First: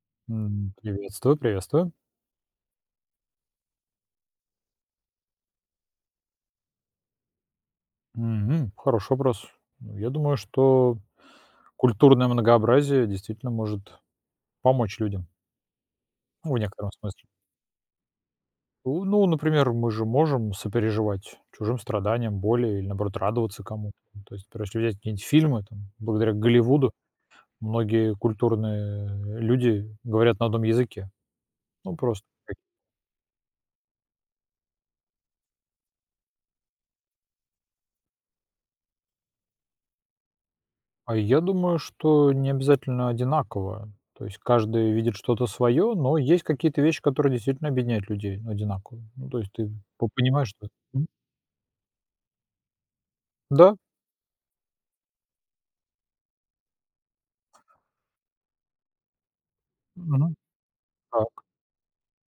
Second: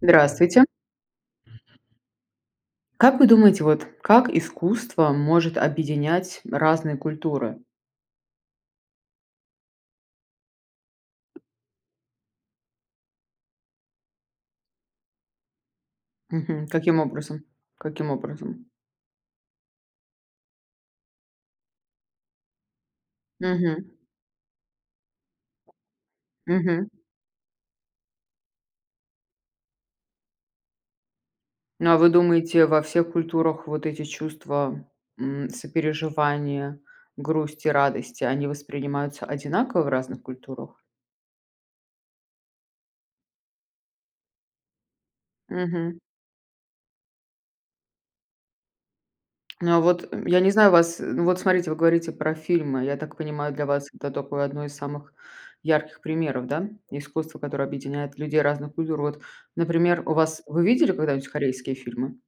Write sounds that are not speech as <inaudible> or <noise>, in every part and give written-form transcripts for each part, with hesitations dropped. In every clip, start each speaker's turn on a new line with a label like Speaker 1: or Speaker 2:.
Speaker 1: Здравствуйте.
Speaker 2: Приветствую, приветствую.
Speaker 1: Как вы думаете, вот как искусство может объединять разные культуры?
Speaker 2: Мгм. Хороший вопрос. Ну, Я думаю, что культурное многообразие действительно может помочь людям, ну, в
Speaker 1: Мгм.
Speaker 2: некотором
Speaker 1: Каким
Speaker 2: смысле.
Speaker 1: образом? Каким образом?
Speaker 2: Ну, например, мы же можем сопереживать чужим страданиям, боли или, наоборот, радоваться
Speaker 1: Мгм.
Speaker 2: кому-то. То есть, например, если взять какие-нибудь фильмы, там, благодаря
Speaker 1: Мгм.
Speaker 2: Голливуду многие культурные люди говорят на одном языке.
Speaker 1: Ну,
Speaker 2: Ну,
Speaker 1: а вы
Speaker 2: просто
Speaker 1: думаете, во всех культурах вот эти чувства сопереживания, грусти, радости, они воспринимаются одинаково в разных культурах?
Speaker 2: А я думаю, что не обязательно одинаково. То есть каждый видит что-то свое,
Speaker 1: Мгм.
Speaker 2: но есть какие-то вещи, которые действительно объединяют людей, ну, одинаково. Ну, то есть ты
Speaker 1: Ну, а вот, я
Speaker 2: понимаешь,
Speaker 1: не
Speaker 2: что...
Speaker 1: знаю вас,
Speaker 2: М,
Speaker 1: ну, вот смотрите, вы говорите про фильмы. Я так понимаю, для
Speaker 2: Да,
Speaker 1: вас это такое одно из самых ярких примеров, да? Искусство, которое объединяет людей разных культур. Вот, например, у
Speaker 2: мгм,
Speaker 1: вас вы видели когда-нибудь
Speaker 2: так.
Speaker 1: корейские фильмы?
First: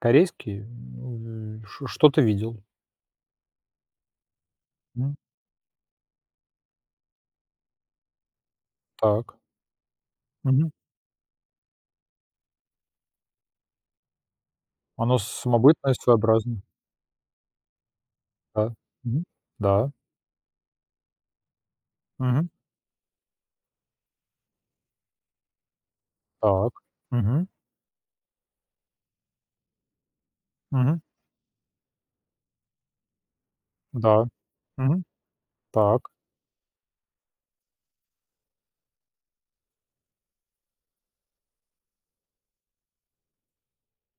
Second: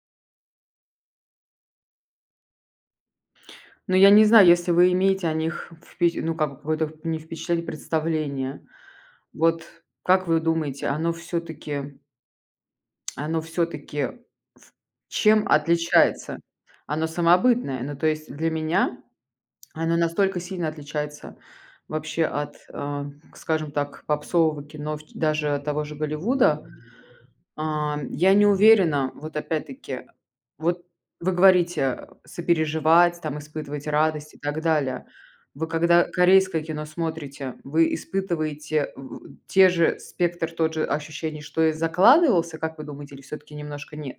Speaker 2: Корейский, что-то видел.
Speaker 1: Ну, я не знаю, если вы
Speaker 2: М,
Speaker 1: имеете о них впечат ну, как бы какое-то не впечатление, представление.
Speaker 2: Так.
Speaker 1: Вот как вы
Speaker 2: Мгм.
Speaker 1: думаете, оно все таки
Speaker 2: Оно
Speaker 1: чем
Speaker 2: самобытное,
Speaker 1: отличается?
Speaker 2: своеобразное.
Speaker 1: Оно самобытное. Ну, то есть для
Speaker 2: Да.
Speaker 1: меня
Speaker 2: Мгм. Да.
Speaker 1: оно настолько сильно отличается вообще
Speaker 2: Мгм.
Speaker 1: от, скажем так, попсового кино, в ч даже того же Голливуда.
Speaker 2: Так. Мгм.
Speaker 1: А, я не уверена, вот опять-таки, вот
Speaker 2: Мгм.
Speaker 1: вы говорите, сопереживать, там, испытывать
Speaker 2: Да.
Speaker 1: радость и так
Speaker 2: Мгм.
Speaker 1: далее. Вы когда
Speaker 2: Так.
Speaker 1: корейское кино смотрите, вы испытываете в те же спектр, тот же ощущений, что и закладывался, как вы думаете, или всё-таки немножко нет?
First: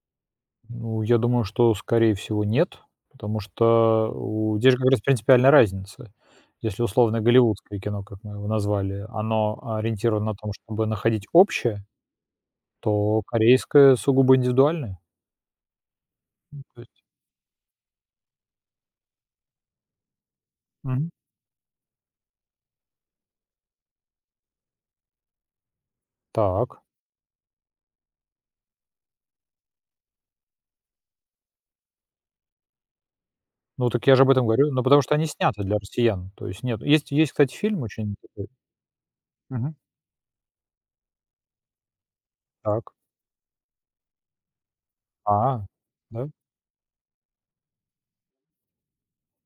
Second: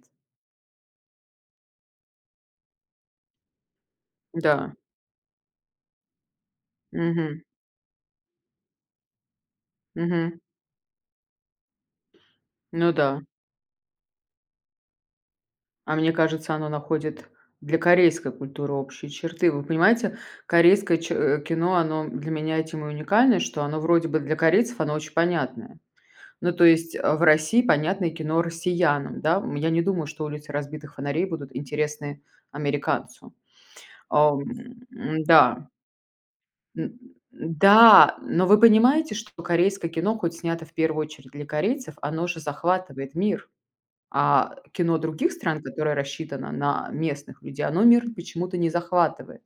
Speaker 2: Ну, я думаю, что, скорее всего, нет, потому что у здесь
Speaker 1: Да.
Speaker 2: же как раз принципиальная разница. Если условно
Speaker 1: Мгм.
Speaker 2: голливудское кино, как мы его назвали, оно ориентировано на
Speaker 1: Мгм.
Speaker 2: том, чтобы находить общее,
Speaker 1: Ну
Speaker 2: то
Speaker 1: да.
Speaker 2: корейское сугубо индивидуальное.
Speaker 1: А мне кажется,
Speaker 2: Ну,
Speaker 1: оно
Speaker 2: то есть
Speaker 1: находит для корейской культуры общие черты. Вы понимаете, корейское
Speaker 2: мгм.
Speaker 1: кино, оно для меня этим и уникальное, что оно вроде бы для корейцев, оно очень понятное. Ну, то
Speaker 2: Так.
Speaker 1: есть, в России понятное кино россиянам, да. Я не думаю, что «Улицы разбитых фонарей» будут интересны американцу.
Speaker 2: Ну, так я же об
Speaker 1: Ам,
Speaker 2: этом говорю. Ну, потому что они сняты
Speaker 1: м-да,
Speaker 2: для россиян. То есть нет. Есть,
Speaker 1: да,
Speaker 2: кстати, фильм очень
Speaker 1: да,
Speaker 2: такой.
Speaker 1: но вы понимаете, что
Speaker 2: Мгм.
Speaker 1: корейское кино, хоть снято в первую очередь для корейцев, оно же
Speaker 2: Так.
Speaker 1: захватывает мир. А кино других
Speaker 2: А,
Speaker 1: стран, которое
Speaker 2: да?
Speaker 1: рассчитано на местных людей, оно мир почему-то не захватывает.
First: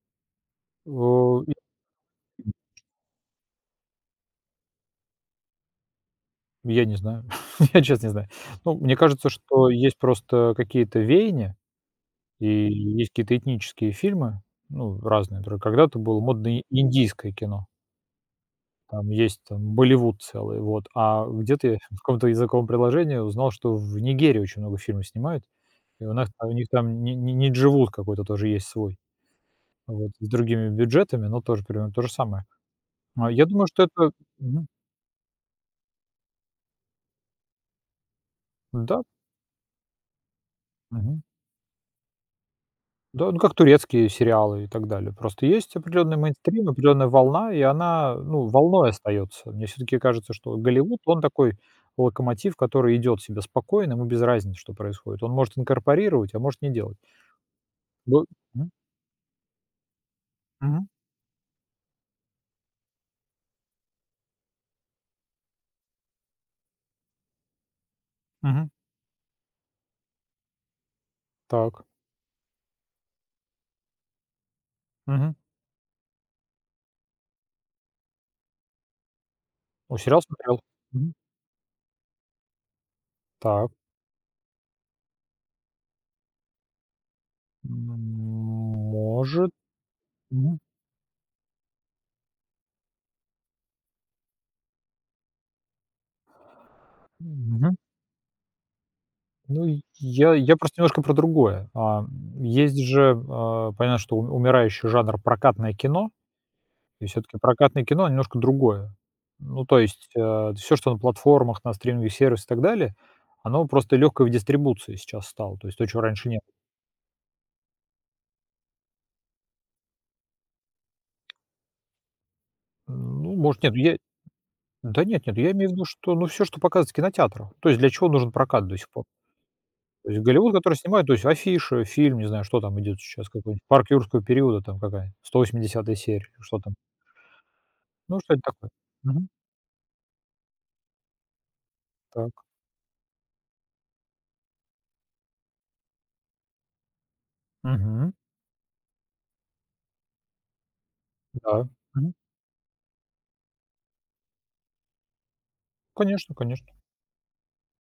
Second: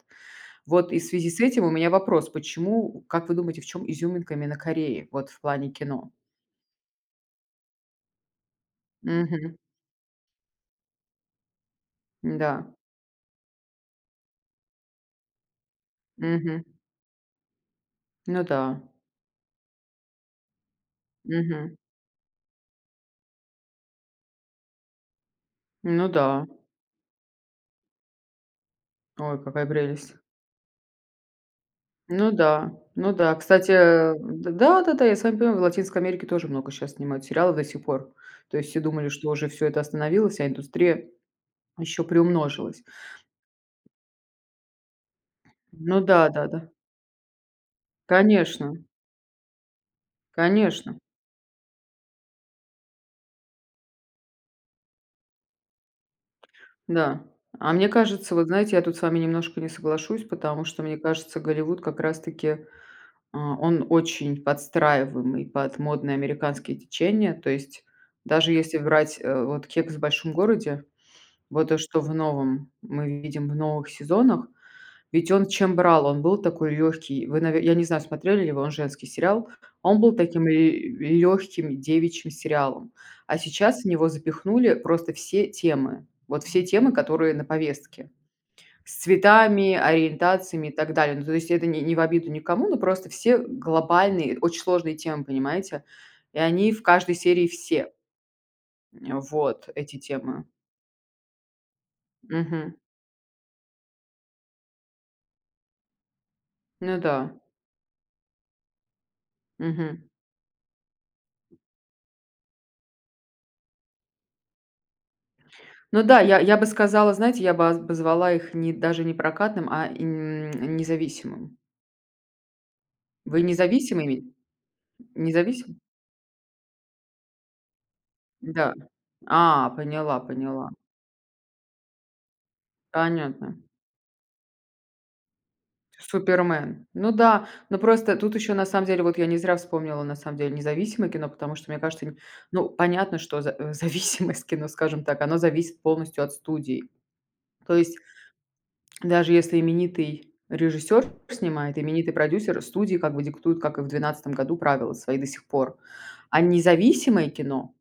Speaker 1: Вот и в связи с
Speaker 2: О, и-
Speaker 1: этим у меня вопрос: почему, как вы думаете, в чем изюминка именно Кореи, вот в плане кино?
Speaker 2: я не знаю. <laughs> Я честно не знаю. Ну, мне кажется,
Speaker 1: Мгм.
Speaker 2: что есть просто какие-то веяния. И
Speaker 1: Да.
Speaker 2: есть какие-то этнические фильмы, ну, разные, которые когда-то было модно, и
Speaker 1: Мгм.
Speaker 2: индийское кино.
Speaker 1: Ну да.
Speaker 2: Там есть там Болливуд целый, вот. А где-то
Speaker 1: Мгм.
Speaker 2: я в каком-то языковом приложении узнал, что в Нигерии очень много фильмов снимают, и
Speaker 1: Ну да.
Speaker 2: у них там не нидживуд какой-то тоже есть свой,
Speaker 1: Ой, какая
Speaker 2: вот,
Speaker 1: прелесть.
Speaker 2: с другими бюджетами, но тоже примерно то же
Speaker 1: Ну
Speaker 2: самое.
Speaker 1: да. Ну
Speaker 2: А,
Speaker 1: да.
Speaker 2: я думаю,
Speaker 1: Кстати,
Speaker 2: что это
Speaker 1: э, д
Speaker 2: мгм,
Speaker 1: да-да-да, я с вами понимаю, в Латинской Америке тоже много сейчас снимают сериалов до сих пор. То есть все
Speaker 2: да,
Speaker 1: думали, что уже все это остановилось, а индустрия
Speaker 2: мгм.
Speaker 1: еще приумножилась.
Speaker 2: Да, ну, как турецкие сериалы и так далее. Просто есть
Speaker 1: Ну
Speaker 2: определенный
Speaker 1: да-да-да.
Speaker 2: мейнстрим, определенная волна, и она, ну,
Speaker 1: Конечно,
Speaker 2: волной остается. Мне все-таки кажется, что
Speaker 1: конечно,
Speaker 2: Голливуд, он такой локомотив, который идет себе спокойно, ему без разницы, что происходит. Он может инкорпорировать, а может не делать.
Speaker 1: да. А мне
Speaker 2: Бо
Speaker 1: кажется, вот
Speaker 2: Мгм.
Speaker 1: знаете, я тут с вами немножко не соглашусь, потому что,
Speaker 2: Мгм.
Speaker 1: мне кажется, Голливуд как раз-таки, он очень подстраиваемый под модные американские течения. То есть даже
Speaker 2: Мгм.
Speaker 1: если брать, вот «Кекс в большом городе», вот то,
Speaker 2: Так.
Speaker 1: что в новом мы видим в новых сезонах. Ведь
Speaker 2: Мгм.
Speaker 1: он чем брал? Он был такой легкий. Вы, наве я не знаю, смотрели ли вы, он женский сериал.
Speaker 2: О,
Speaker 1: Он был
Speaker 2: сериал
Speaker 1: таким
Speaker 2: смотрел. Мгм.
Speaker 1: легким девичьим сериалом. А
Speaker 2: Так.
Speaker 1: сейчас в него запихнули просто все темы. Вот все темы, которые на повестке.
Speaker 2: М,
Speaker 1: С
Speaker 2: может.
Speaker 1: цветами,
Speaker 2: Мгм.
Speaker 1: ориентациями и так далее. Ну, то есть это не в обиду никому, но просто все глобальные, очень сложные темы, понимаете? И они в каждой серии
Speaker 2: Мгм.
Speaker 1: все. э,
Speaker 2: Ну,
Speaker 1: Вот
Speaker 2: и
Speaker 1: эти
Speaker 2: я
Speaker 1: темы.
Speaker 2: я просто немножко про другое.
Speaker 1: Мгм.
Speaker 2: Есть же, а, понятно, что у умирающий жанр прокатное кино.
Speaker 1: Ну
Speaker 2: И
Speaker 1: да.
Speaker 2: все таки прокатное кино, оно немножко другое. Ну, то есть,
Speaker 1: Мгм.
Speaker 2: все, что на платформах, на стриминговых сервисах и так далее, оно просто легкое в дистрибуции сейчас стало. То есть то, чего
Speaker 1: Ну да,
Speaker 2: раньше не
Speaker 1: я
Speaker 2: было.
Speaker 1: я бы сказала, знаете, я бы обозвала их не даже не прокатным, независимым.
Speaker 2: Ну,
Speaker 1: Вы
Speaker 2: может, нет, я
Speaker 1: независимыми?
Speaker 2: да нет, нет, я имею в
Speaker 1: Независим?
Speaker 2: виду, что, ну, все, что показывается в кинотеатрах. То есть для чего нужен прокат
Speaker 1: Да.
Speaker 2: до сих пор? То
Speaker 1: Поняла,
Speaker 2: есть Голливуд,
Speaker 1: поняла.
Speaker 2: который снимает, то есть афиши, фильм, не знаю, что там идет сейчас,
Speaker 1: Понятно.
Speaker 2: какой-нибудь "Парк юрского периода", там какая, 180 серия, что там.
Speaker 1: Супермен. Ну да, но просто
Speaker 2: Ну,
Speaker 1: тут
Speaker 2: что-нибудь
Speaker 1: еще на
Speaker 2: такое.
Speaker 1: самом деле, вот я
Speaker 2: Мгм.
Speaker 1: не зря вспомнила на самом деле независимое кино, потому что, мне кажется, н
Speaker 2: Так.
Speaker 1: ну, понятно, что за <laughs> зависимость кино, скажем так, оно зависит полностью от студии. То есть
Speaker 2: Мгм.
Speaker 1: даже если именитый режиссер
Speaker 2: Да.
Speaker 1: снимает,
Speaker 2: Мгм.
Speaker 1: именитый продюсер, студии как бы диктуют, как и в 2012 году, правила свои до сих пор.
Speaker 2: Конечно,
Speaker 1: А
Speaker 2: конечно.
Speaker 1: независимое кино,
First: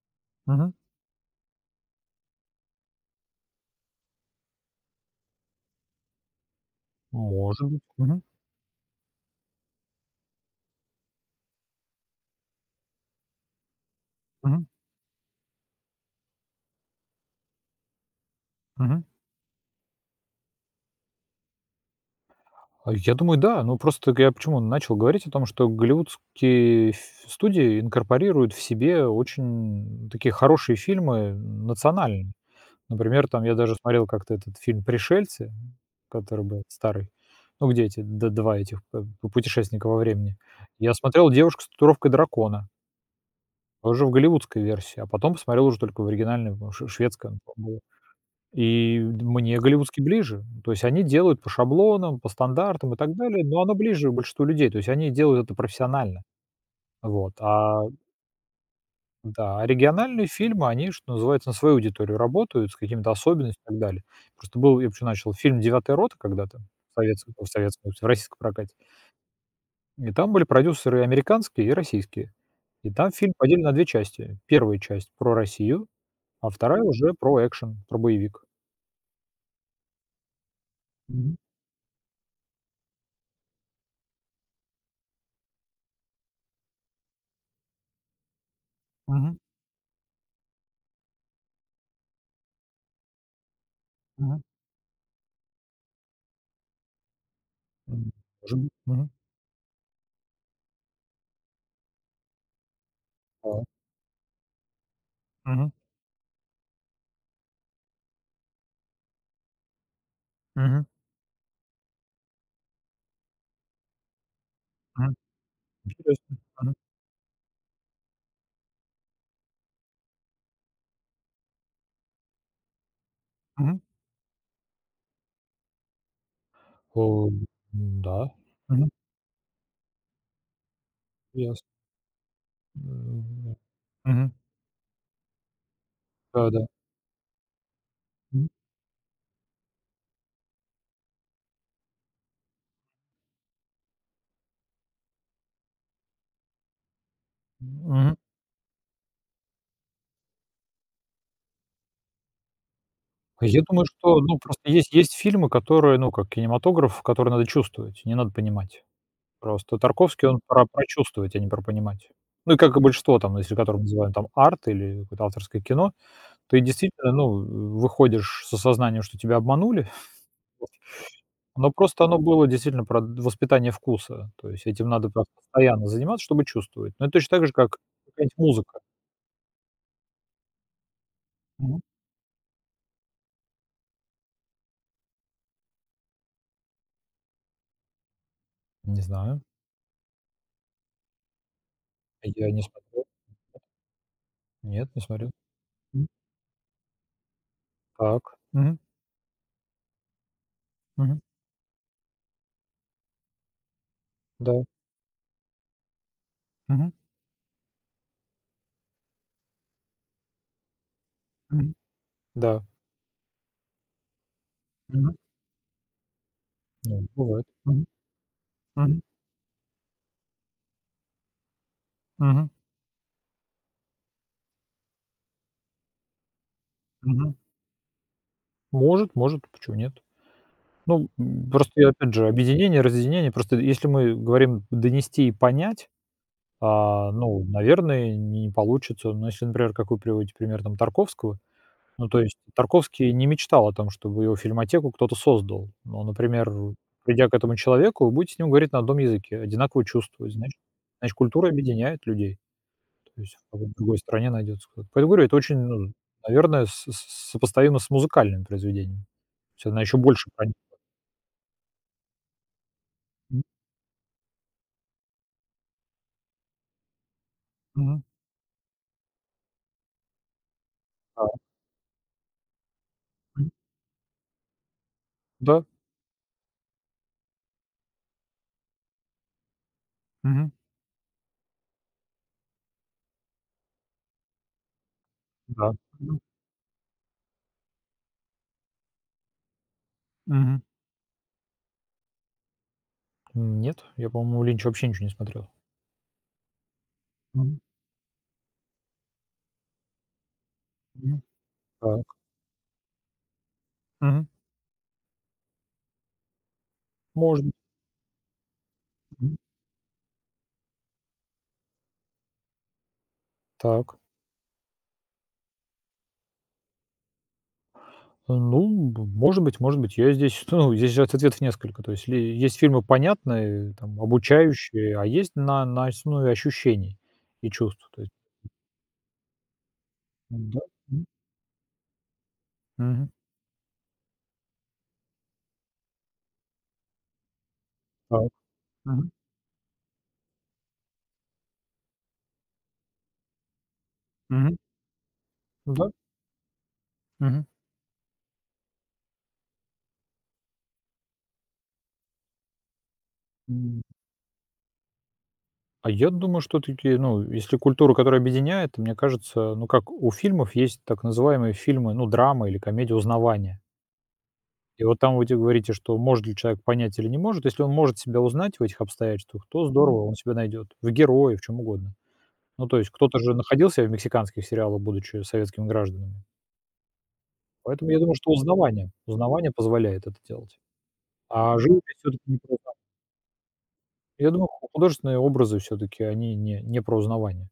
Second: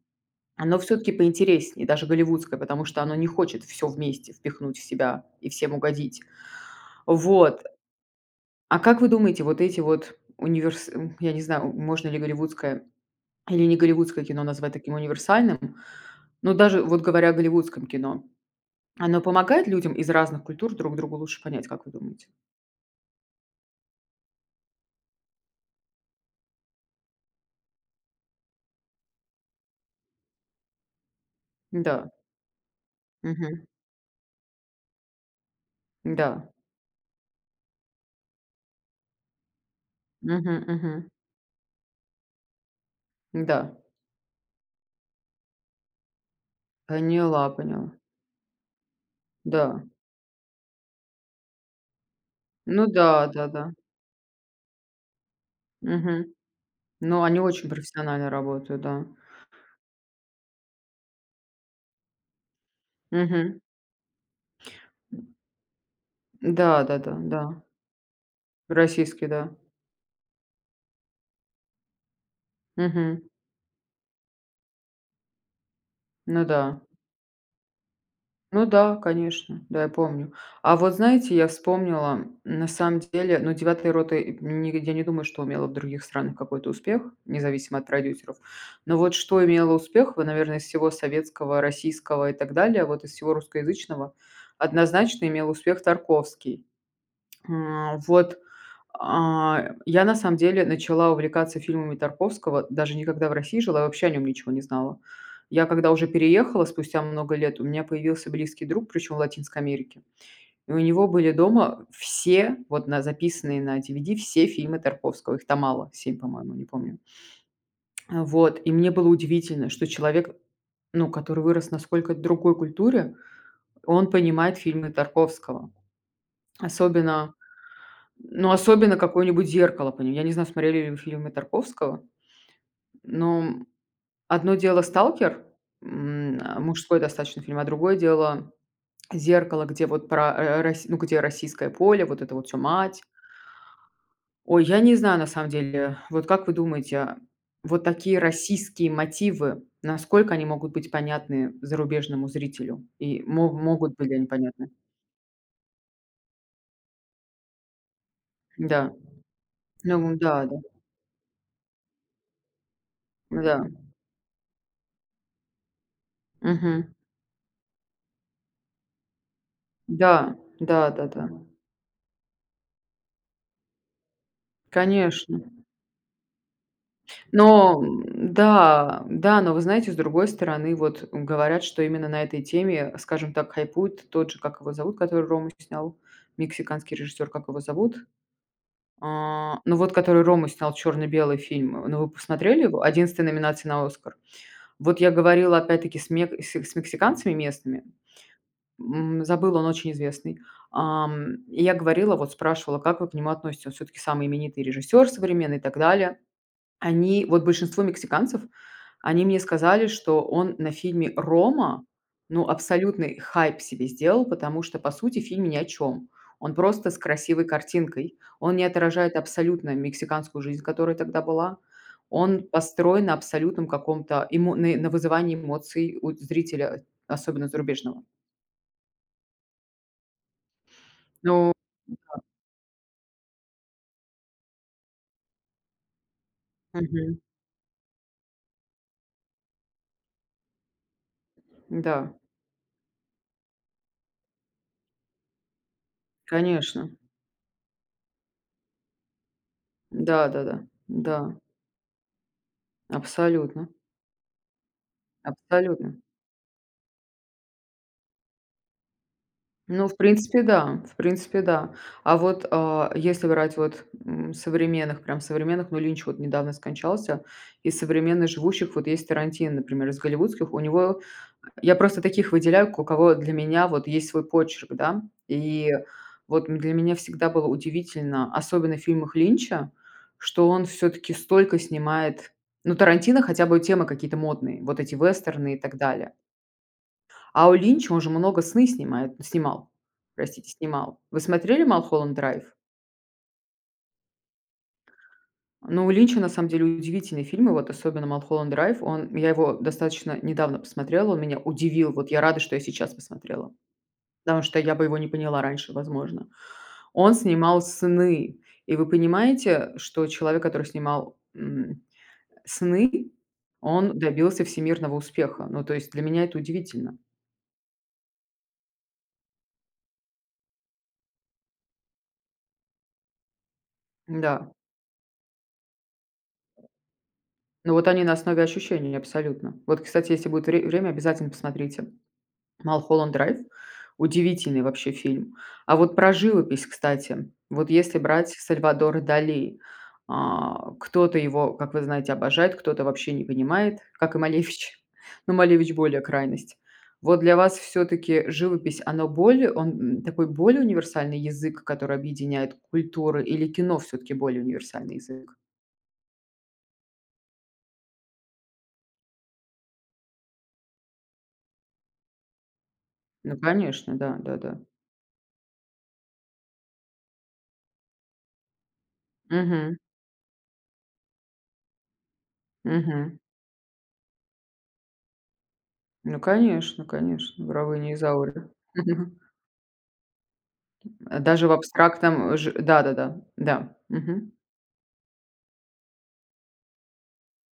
Speaker 2: Мгм.
Speaker 1: оно все-таки поинтереснее, даже голливудское, потому что оно не хочет все вместе впихнуть в себя и всем угодить. Вот.
Speaker 2: Может быть. Мгм.
Speaker 1: А как вы думаете, вот эти вот я не знаю, можно ли голливудское или не голливудское кино
Speaker 2: Мгм.
Speaker 1: назвать таким универсальным, но даже вот говоря о голливудском кино,
Speaker 2: Мгм.
Speaker 1: оно помогает людям из разных культур друг другу лучше понять, как вы думаете?
Speaker 2: А я думаю, да. Ну, просто я почему начал говорить о том, что голливудские студии инкорпорируют в себе очень такие хорошие фильмы
Speaker 1: Да.
Speaker 2: национальные. Например, там я даже смотрел как-то этот фильм «Пришельцы», который
Speaker 1: Да.
Speaker 2: был старый, ну, где эти два этих путешественника во времени.
Speaker 1: Мгм,
Speaker 2: Я
Speaker 1: мгм.
Speaker 2: смотрел «Девушка с татуировкой дракона»,
Speaker 1: Да.
Speaker 2: уже в голливудской версии, а потом посмотрел уже только в оригинальной, потому что шведская,
Speaker 1: Поняла, поняла.
Speaker 2: и мне
Speaker 1: Да.
Speaker 2: голливудский ближе. То есть они делают по шаблонам, по
Speaker 1: Ну
Speaker 2: стандартам и так
Speaker 1: да,
Speaker 2: далее, но
Speaker 1: да-да.
Speaker 2: оно ближе большинству людей. То есть они делают это профессионально.
Speaker 1: Мгм. Ну,
Speaker 2: Вот.
Speaker 1: они очень
Speaker 2: А,
Speaker 1: профессионально работают, да.
Speaker 2: да, а региональные фильмы, они, что называется, на свою аудиторию работают, с какими-то
Speaker 1: Мгм.
Speaker 2: особенностями и так далее. Просто был, я вообще начал фильм «Девятая рота» когда-то,
Speaker 1: Да-да-да,
Speaker 2: в
Speaker 1: да, да,
Speaker 2: советском,
Speaker 1: да.
Speaker 2: в российском прокате.
Speaker 1: Российский, да.
Speaker 2: И там были продюсеры американские и российские. И там
Speaker 1: Мгм.
Speaker 2: фильм поделен на две части. Первая часть про Россию,
Speaker 1: Ну
Speaker 2: а
Speaker 1: да.
Speaker 2: вторая уже про экшен, про боевик.
Speaker 1: Ну да, конечно, да, я помню. А вот знаете,
Speaker 2: Мгм.
Speaker 1: я вспомнила, на самом деле, ну, «Девятая рота», и не я не думаю, что имела в других странах какой-то успех, независимо от продюсеров. Но вот
Speaker 2: Мгм.
Speaker 1: что имело успех, вы, наверное, из всего советского, российского и так далее, вот из всего русскоязычного,
Speaker 2: Мгм.
Speaker 1: однозначно имел успех Тарковский.
Speaker 2: М,
Speaker 1: Вот
Speaker 2: может быть. Мгм.
Speaker 1: я на самом деле начала увлекаться фильмами Тарковского, даже никогда в России
Speaker 2: Да.
Speaker 1: жила, я вообще о нем ничего не знала. Я
Speaker 2: Мгм.
Speaker 1: когда уже переехала спустя много лет, у меня появился близкий друг, причем в Латинской Америке. И у
Speaker 2: Мгм.
Speaker 1: него были дома все, вот на записанные на DVD, все фильмы
Speaker 2: Мгм.
Speaker 1: Тарковского. Их там мало, 7,
Speaker 2: Интересно.
Speaker 1: по-моему, не
Speaker 2: Мгм.
Speaker 1: помню. Вот, и мне было удивительно, что человек, ну, который вырос насколько сколько другой культуре,
Speaker 2: Мгм.
Speaker 1: он понимает фильмы Тарковского.
Speaker 2: О,
Speaker 1: Особенно
Speaker 2: да.
Speaker 1: Ну,
Speaker 2: Мгм.
Speaker 1: особенно какое-нибудь «Зеркало», по я не знаю, смотрели ли вы фильмы
Speaker 2: Ясно.
Speaker 1: Тарковского, но
Speaker 2: М. Мгм.
Speaker 1: одно дело «Сталкер»,
Speaker 2: Да-да.
Speaker 1: мужской достаточно фильм, а другое
Speaker 2: М.
Speaker 1: дело «Зеркало», где вот про, э, рос ну, где российское поле, вот это вот всё, мать. Ой, я не знаю, на самом деле, вот как вы думаете, вот
Speaker 2: Мгм.
Speaker 1: такие российские мотивы, насколько они могут быть понятны зарубежному зрителю? И мо
Speaker 2: Я думаю,
Speaker 1: могут быть ли
Speaker 2: что,
Speaker 1: они
Speaker 2: ну, просто
Speaker 1: понятны?
Speaker 2: есть фильмы, которые, ну, как кинематограф, которые надо чувствовать, не надо понимать.
Speaker 1: Да.
Speaker 2: Просто
Speaker 1: Ну
Speaker 2: Тарковский, он
Speaker 1: да, да,
Speaker 2: про чувствовать, а не про понимать. Ну, и как и большинство там, если
Speaker 1: да.
Speaker 2: которые мы называем там арт или какое-то авторское кино, то и
Speaker 1: Мгм.
Speaker 2: действительно, ну, выходишь с осознанием, что тебя обманули.
Speaker 1: Да, да-да-да.
Speaker 2: Но просто оно было действительно про воспитание вкуса. То есть этим надо просто
Speaker 1: Конечно.
Speaker 2: постоянно заниматься, чтобы чувствовать. Но это точно так же, как
Speaker 1: Но,
Speaker 2: какая-нибудь музыка.
Speaker 1: да, да, но вы знаете, с другой стороны, вот говорят,
Speaker 2: Мгм.
Speaker 1: что именно на этой теме, скажем так, хайпует тот же, как его зовут, который «Рому» снял, мексиканский режиссер, как его зовут?
Speaker 2: Не знаю.
Speaker 1: Ну вот, который «Рому» снял, черно-белый фильм. Ну, вы
Speaker 2: Я не
Speaker 1: посмотрели его?
Speaker 2: смотрел.
Speaker 1: 11 номинация на «Оскар».
Speaker 2: Нет,
Speaker 1: Вот
Speaker 2: не
Speaker 1: я
Speaker 2: смотрел.
Speaker 1: говорила опять-таки
Speaker 2: М.
Speaker 1: с мексиканцами местными,
Speaker 2: Так. Мгм.
Speaker 1: забыла, он очень известный.
Speaker 2: Мгм.
Speaker 1: И я говорила, вот спрашивала: «Как вы к нему относитесь?» Он всё-таки самый
Speaker 2: Да.
Speaker 1: именитый режиссер современный и так далее.
Speaker 2: Мгм.
Speaker 1: Они, вот большинство мексиканцев, они мне сказали, что он на фильме
Speaker 2: Мгм.
Speaker 1: «Рома», ну,
Speaker 2: Да.
Speaker 1: абсолютный хайп себе сделал, потому что, по
Speaker 2: Мгм.
Speaker 1: сути, фильм ни о чем. Он просто с
Speaker 2: Ну,
Speaker 1: красивой
Speaker 2: бывает. Мгм.
Speaker 1: картинкой. Он не
Speaker 2: Мгм.
Speaker 1: отражает абсолютно мексиканскую жизнь, которая тогда была. Он
Speaker 2: Мгм.
Speaker 1: построен на абсолютном каком-то эмо на вызывании эмоций у зрителя,
Speaker 2: Мгм.
Speaker 1: особенно зарубежного.
Speaker 2: Может, может, почему нет? Ну, м,
Speaker 1: Ну,
Speaker 2: просто я, опять же, объединение, разъединение. Просто если мы говорим донести и понять, а,
Speaker 1: мгм.
Speaker 2: ну, наверное, не получится. Но если, например, как вы приводите пример там Тарковского,
Speaker 1: Да,
Speaker 2: ну, то есть Тарковский не мечтал о том, чтобы его фильмотеку кто-то создал. Но, например,
Speaker 1: конечно.
Speaker 2: придя к этому человеку, вы будете с ним говорить на одном языке, одинаково чувствовать.
Speaker 1: Да-да-да. Да,
Speaker 2: Значит, значит,
Speaker 1: да, да,
Speaker 2: культура объединяет людей. То есть в
Speaker 1: абсолютно,
Speaker 2: какой-то другой стране найдется кто-то. Поэтому говорю, это очень, ну,
Speaker 1: абсолютно.
Speaker 2: наверное, с сопоставимо с музыкальным произведением. То есть она
Speaker 1: Ну, в
Speaker 2: еще больше
Speaker 1: принципе,
Speaker 2: проник.
Speaker 1: да. В принципе, да. А вот, если
Speaker 2: М,
Speaker 1: брать вот, современных, прям современных, ну, Линч вот недавно скончался, из
Speaker 2: мгм.
Speaker 1: современных живущих вот есть Тарантино, например, из голливудских. У него
Speaker 2: Да,
Speaker 1: я просто таких выделяю, у кого для
Speaker 2: м,
Speaker 1: меня вот есть свой почерк, да.
Speaker 2: да,
Speaker 1: И вот для меня всегда было удивительно, особенно в фильмах Линча, что
Speaker 2: мгм,
Speaker 1: он все таки столько снимает. Ну, Тарантино хотя бы темы какие-то модные, вот эти вестерны и
Speaker 2: да,
Speaker 1: так далее.
Speaker 2: мгм,
Speaker 1: А у Линча он же много «Сны» снимает снимал, простите,
Speaker 2: мгм.
Speaker 1: снимал. Вы смотрели «Малхолланд драйв»?
Speaker 2: Нет, я, по-моему, у Линча вообще ничего не смотрел.
Speaker 1: Ну, у Линча на самом деле удивительные фильмы,
Speaker 2: Мгм,
Speaker 1: вот особенно «Малхолланд драйв». Он я его достаточно недавно посмотрела, он
Speaker 2: мгм.
Speaker 1: меня удивил.
Speaker 2: Так,
Speaker 1: Вот я рада, что я сейчас посмотрела,
Speaker 2: мгм.
Speaker 1: потому что я бы его не поняла раньше, возможно. Он
Speaker 2: Может быть.
Speaker 1: снимал «Сны», и вы
Speaker 2: Мгм.
Speaker 1: понимаете, что человек, который снимал, «Сны», он
Speaker 2: Так.
Speaker 1: добился всемирного успеха. Ну, то есть для меня это удивительно.
Speaker 2: Ну, б может быть, может быть. Я здесь, <laughs> ну, здесь же ответов несколько. То есть ли есть фильмы понятные, там,
Speaker 1: Да.
Speaker 2: обучающие, а есть на основе ощущений и
Speaker 1: Ну, вот
Speaker 2: чувств. То
Speaker 1: они
Speaker 2: есть
Speaker 1: на основе ощущений, абсолютно. Вот, кстати, если будет
Speaker 2: да,
Speaker 1: время,
Speaker 2: м,
Speaker 1: обязательно посмотрите
Speaker 2: мгм,
Speaker 1: «Малхолланд драйв». Удивительный вообще фильм. А вот про живопись, кстати, вот если брать
Speaker 2: так,
Speaker 1: Сальвадора
Speaker 2: мгм,
Speaker 1: Дали, кто-то его, как вы знаете, обожает, кто-то вообще не понимает, как и
Speaker 2: мгм,
Speaker 1: Малевич. <laughs> Но Малевич
Speaker 2: да,
Speaker 1: более крайность. Вот для
Speaker 2: мгм.
Speaker 1: вас все таки живопись, она такой более универсальный язык, который объединяет культуры, или кино
Speaker 2: М,
Speaker 1: все таки более универсальный язык?
Speaker 2: а я думаю, что такие, ну, если культура, которая объединяет, мне кажется, ну, как у фильмов есть так называемые фильмы, ну, драма или комедия
Speaker 1: Ну,
Speaker 2: узнавания.
Speaker 1: конечно, да, да-да.
Speaker 2: И вот там вы те говорите, что может ли человек понять или не может. Если он может себя узнать в этих обстоятельствах, то
Speaker 1: Мгм.
Speaker 2: здорово, он себя найдет. В герое, в чем угодно. Ну, то есть кто-то
Speaker 1: Мгм.
Speaker 2: же находил себя в мексиканских сериалах, будучи советскими гражданами.
Speaker 1: Ну, конечно, конечно,
Speaker 2: Поэтому
Speaker 1: Воровыня
Speaker 2: я
Speaker 1: из
Speaker 2: думаю, что
Speaker 1: Аури.
Speaker 2: узнавание,
Speaker 1: Мгм.
Speaker 2: узнавание позволяет это делать.
Speaker 1: А <laughs> даже в
Speaker 2: А живопись все-таки
Speaker 1: абстрактном э,
Speaker 2: не
Speaker 1: ж
Speaker 2: про узна
Speaker 1: да-да-да, да.
Speaker 2: я
Speaker 1: Мгм.
Speaker 2: думаю, ху художественные образы все-таки, они не про узнавание.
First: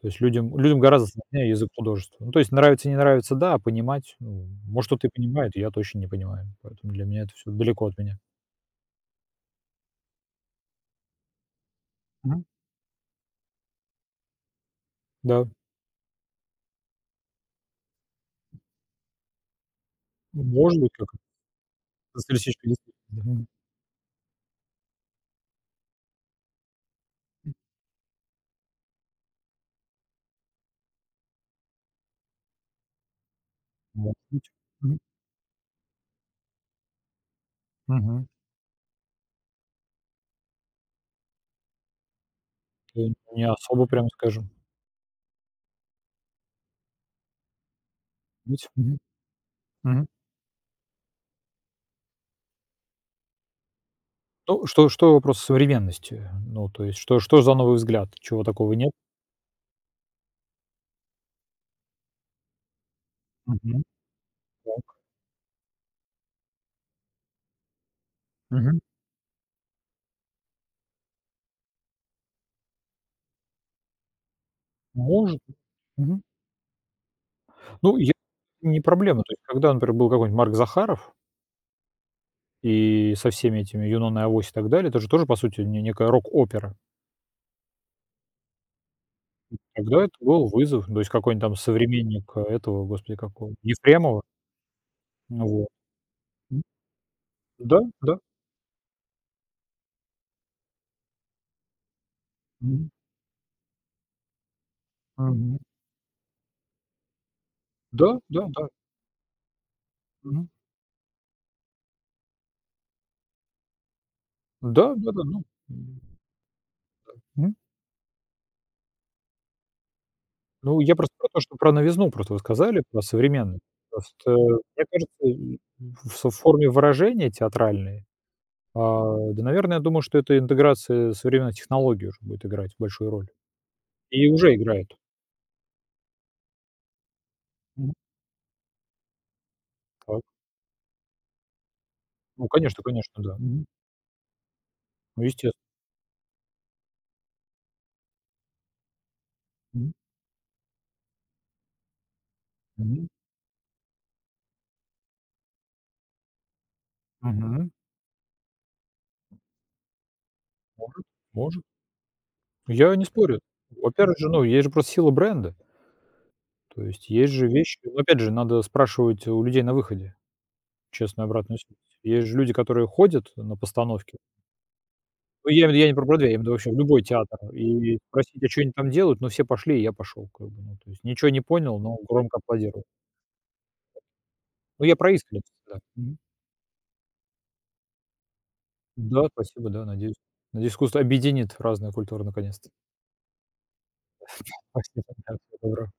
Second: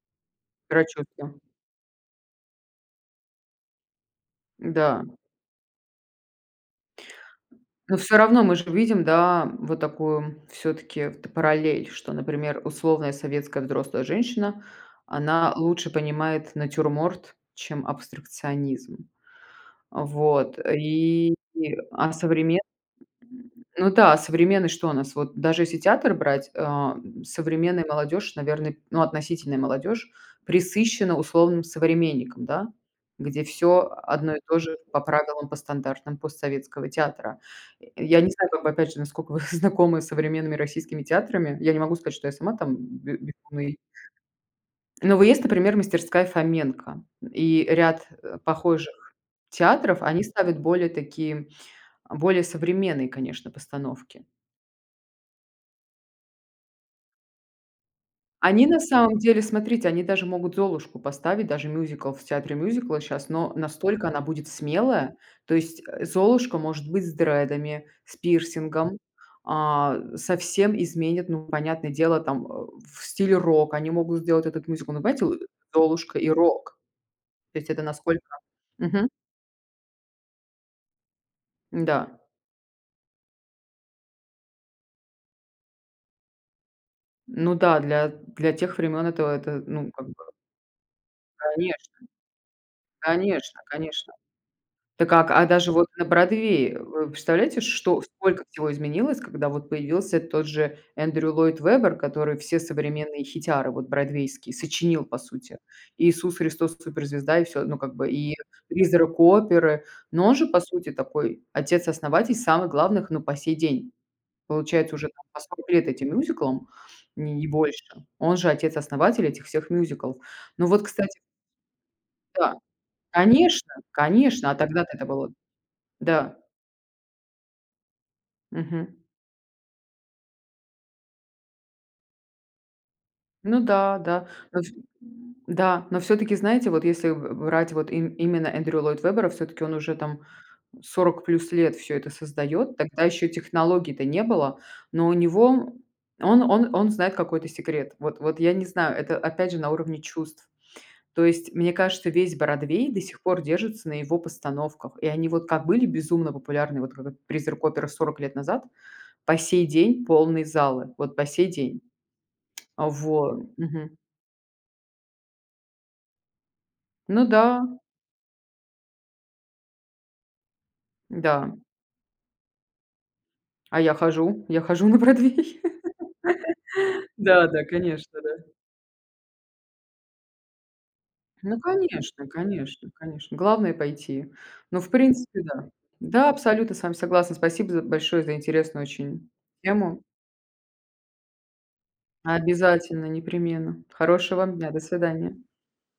Speaker 2: То есть людям гораздо
Speaker 1: Прочувствовала.
Speaker 2: сложнее язык художества. Ну, то есть нравится, не нравится, да, а понимать, ну, может,
Speaker 1: Да.
Speaker 2: кто-то и понимает, я точно не понимаю. Поэтому для меня это все далеко
Speaker 1: Но
Speaker 2: от
Speaker 1: всё
Speaker 2: меня.
Speaker 1: равно мы же видим, да, вот такую всё-таки т параллель, что,
Speaker 2: Мгм.
Speaker 1: например, условная советская взрослая женщина,
Speaker 2: Да,
Speaker 1: она лучше понимает натюрморт, чем абстракционизм. Вот,
Speaker 2: может быть, как
Speaker 1: и, а
Speaker 2: За
Speaker 1: современ
Speaker 2: лисичкой действительно, мгм,
Speaker 1: ну да, современный что у нас? Вот даже если театр брать, современная молодежь, наверное, ну, относительная молодежь пресыщена условным современником, да, где все
Speaker 2: мог
Speaker 1: одно и
Speaker 2: быть.
Speaker 1: то же
Speaker 2: Мгм,
Speaker 1: по правилам, по стандартам постсоветского театра. Я
Speaker 2: мгм.
Speaker 1: не знаю, как бы, опять же, насколько вы <laughs> знакомы с современными российскими театрами. Я не могу сказать, что я сама там
Speaker 2: И
Speaker 1: бе
Speaker 2: не
Speaker 1: безумный.
Speaker 2: особо, прям скажем,
Speaker 1: Но вы есть, например, мастерская Фоменко и ряд,
Speaker 2: быть. Мгм,
Speaker 1: похожих театров.
Speaker 2: мгм.
Speaker 1: Они ставят более такие, более современные, конечно, постановки.
Speaker 2: То что что вопрос с современностью? Ну, то есть что что за новый взгляд? Чего
Speaker 1: Они
Speaker 2: такого
Speaker 1: на
Speaker 2: нет?
Speaker 1: самом деле, смотрите, они даже могут «Золушку» поставить, даже мюзикл в театре мюзикла сейчас, но
Speaker 2: Мгм,
Speaker 1: настолько она будет
Speaker 2: так.
Speaker 1: смелая. То есть, «Золушка» может быть с дредами, с
Speaker 2: Мгм.
Speaker 1: пирсингом, совсем изменит, ну, понятное дело, там, в стиле рок. Они могут сделать этот мюзикл, ну, понимаете, л
Speaker 2: Может.
Speaker 1: «Золушка»
Speaker 2: Мгм.
Speaker 1: и рок. То есть это
Speaker 2: Ну, я
Speaker 1: насколько
Speaker 2: не
Speaker 1: мгм.
Speaker 2: проблема. То есть когда, например, был какой-нибудь Марк Захаров
Speaker 1: Да.
Speaker 2: и со всеми этими "Юнона и Авось" и так далее, это же тоже, по сути, не некая рок-опера.
Speaker 1: Ну да, для тех времен это, ну,
Speaker 2: Тогда
Speaker 1: как
Speaker 2: это
Speaker 1: бы
Speaker 2: был вызов. То есть какой-нибудь там
Speaker 1: конечно,
Speaker 2: современник этого, господи, какого
Speaker 1: конечно, конечно.
Speaker 2: Ефремова.
Speaker 1: Так как,
Speaker 2: Ну вот.
Speaker 1: даже вот на
Speaker 2: М.
Speaker 1: Бродвее, вы представляете,
Speaker 2: Да,
Speaker 1: что
Speaker 2: да.
Speaker 1: сколько всего изменилось, когда вот появился тот же Эндрю Ллойд Веббер, который все
Speaker 2: Мгм,
Speaker 1: современные хитяры вот бродвейские сочинил, по
Speaker 2: мгм.
Speaker 1: сути. И «Иисус Христос суперзвезда», и всё, ну, как бы,
Speaker 2: Да,
Speaker 1: и
Speaker 2: да, да.
Speaker 1: «Призрак оперы». Но он же,
Speaker 2: Мгм.
Speaker 1: по сути, такой отец-основатель самых главных, ну, по сей день.
Speaker 2: Да,
Speaker 1: Получается, уже
Speaker 2: да-да,
Speaker 1: там по
Speaker 2: ну,
Speaker 1: 40 лет
Speaker 2: м,
Speaker 1: этим мюзиклам, н и
Speaker 2: м.
Speaker 1: больше. Он же отец-основатель этих всех мюзиклов. Ну
Speaker 2: Ну,
Speaker 1: вот,
Speaker 2: я просто
Speaker 1: кстати,
Speaker 2: про то, что про новизну просто вы
Speaker 1: да,
Speaker 2: сказали, про современность.
Speaker 1: конечно,
Speaker 2: Просто,
Speaker 1: конечно, а
Speaker 2: мне
Speaker 1: тогда-то это
Speaker 2: кажется,
Speaker 1: было
Speaker 2: и в со
Speaker 1: да.
Speaker 2: форме выражения театральной,
Speaker 1: Мгм.
Speaker 2: а, да, наверное, я думаю, что эта интеграция современной технологии уже будет играть большую роль.
Speaker 1: Ну да,
Speaker 2: И
Speaker 1: да.
Speaker 2: уже
Speaker 1: Но вс
Speaker 2: играет.
Speaker 1: да, но все таки знаете, вот если б брать вот
Speaker 2: Мгм.
Speaker 1: им именно Эндрю Ллойд Вебера все таки он уже там
Speaker 2: Так.
Speaker 1: 40 плюс лет все это
Speaker 2: Ну,
Speaker 1: создает.
Speaker 2: конечно,
Speaker 1: Тогда
Speaker 2: конечно,
Speaker 1: еще
Speaker 2: да. Мгм.
Speaker 1: технологий-то не было, но у
Speaker 2: Ну, естественно.
Speaker 1: него он знает какой-то секрет. Вот я не знаю, это опять же на
Speaker 2: Мгм.
Speaker 1: уровне чувств. То есть, мне кажется, весь Бродвей до
Speaker 2: Мгм.
Speaker 1: сих пор держится на его постановках. И они вот как были безумно популярны, вот как вот «Призрак
Speaker 2: Мгм.
Speaker 1: оперы» 40 лет назад, по сей день полные залы,
Speaker 2: Может,
Speaker 1: вот по сей
Speaker 2: может.
Speaker 1: день.
Speaker 2: Я не спорю.
Speaker 1: Вот.
Speaker 2: Во-первых же, ну, есть же просто сила бренда. То есть
Speaker 1: Ну
Speaker 2: есть
Speaker 1: да,
Speaker 2: же вещи, но опять же, надо спрашивать у людей на выходе. Честную
Speaker 1: да.
Speaker 2: обратную связь. Есть же люди, которые ходят на
Speaker 1: А
Speaker 2: постановки.
Speaker 1: я хожу на
Speaker 2: Ну, я
Speaker 1: Бродвей.
Speaker 2: имею в виду, я не про Бродвей, я имею в виду вообще в любой
Speaker 1: <laughs>
Speaker 2: театр.
Speaker 1: Да-да,
Speaker 2: И
Speaker 1: конечно,
Speaker 2: спросить,
Speaker 1: да.
Speaker 2: а что они там делают? Ну, все пошли, и я пошел, как бы. Ну, то есть ничего не
Speaker 1: Ну,
Speaker 2: понял, но
Speaker 1: конечно,
Speaker 2: громко аплодировал.
Speaker 1: конечно, конечно. Главное — пойти. Ну,
Speaker 2: Ну,
Speaker 1: в
Speaker 2: я про
Speaker 1: принципе,
Speaker 2: искренность,
Speaker 1: да.
Speaker 2: да. Мгм.
Speaker 1: Да, абсолютно с вами согласна. Спасибо за большое за интересную
Speaker 2: Да,
Speaker 1: очень
Speaker 2: спасибо, да,
Speaker 1: тему.
Speaker 2: надеюсь. Надеюсь, искусство объединит разные культуры наконец-то.
Speaker 1: Обязательно, непременно. Хорошего вам дня. До
Speaker 2: Спасибо, да,
Speaker 1: свидания.
Speaker 2: всего доброго.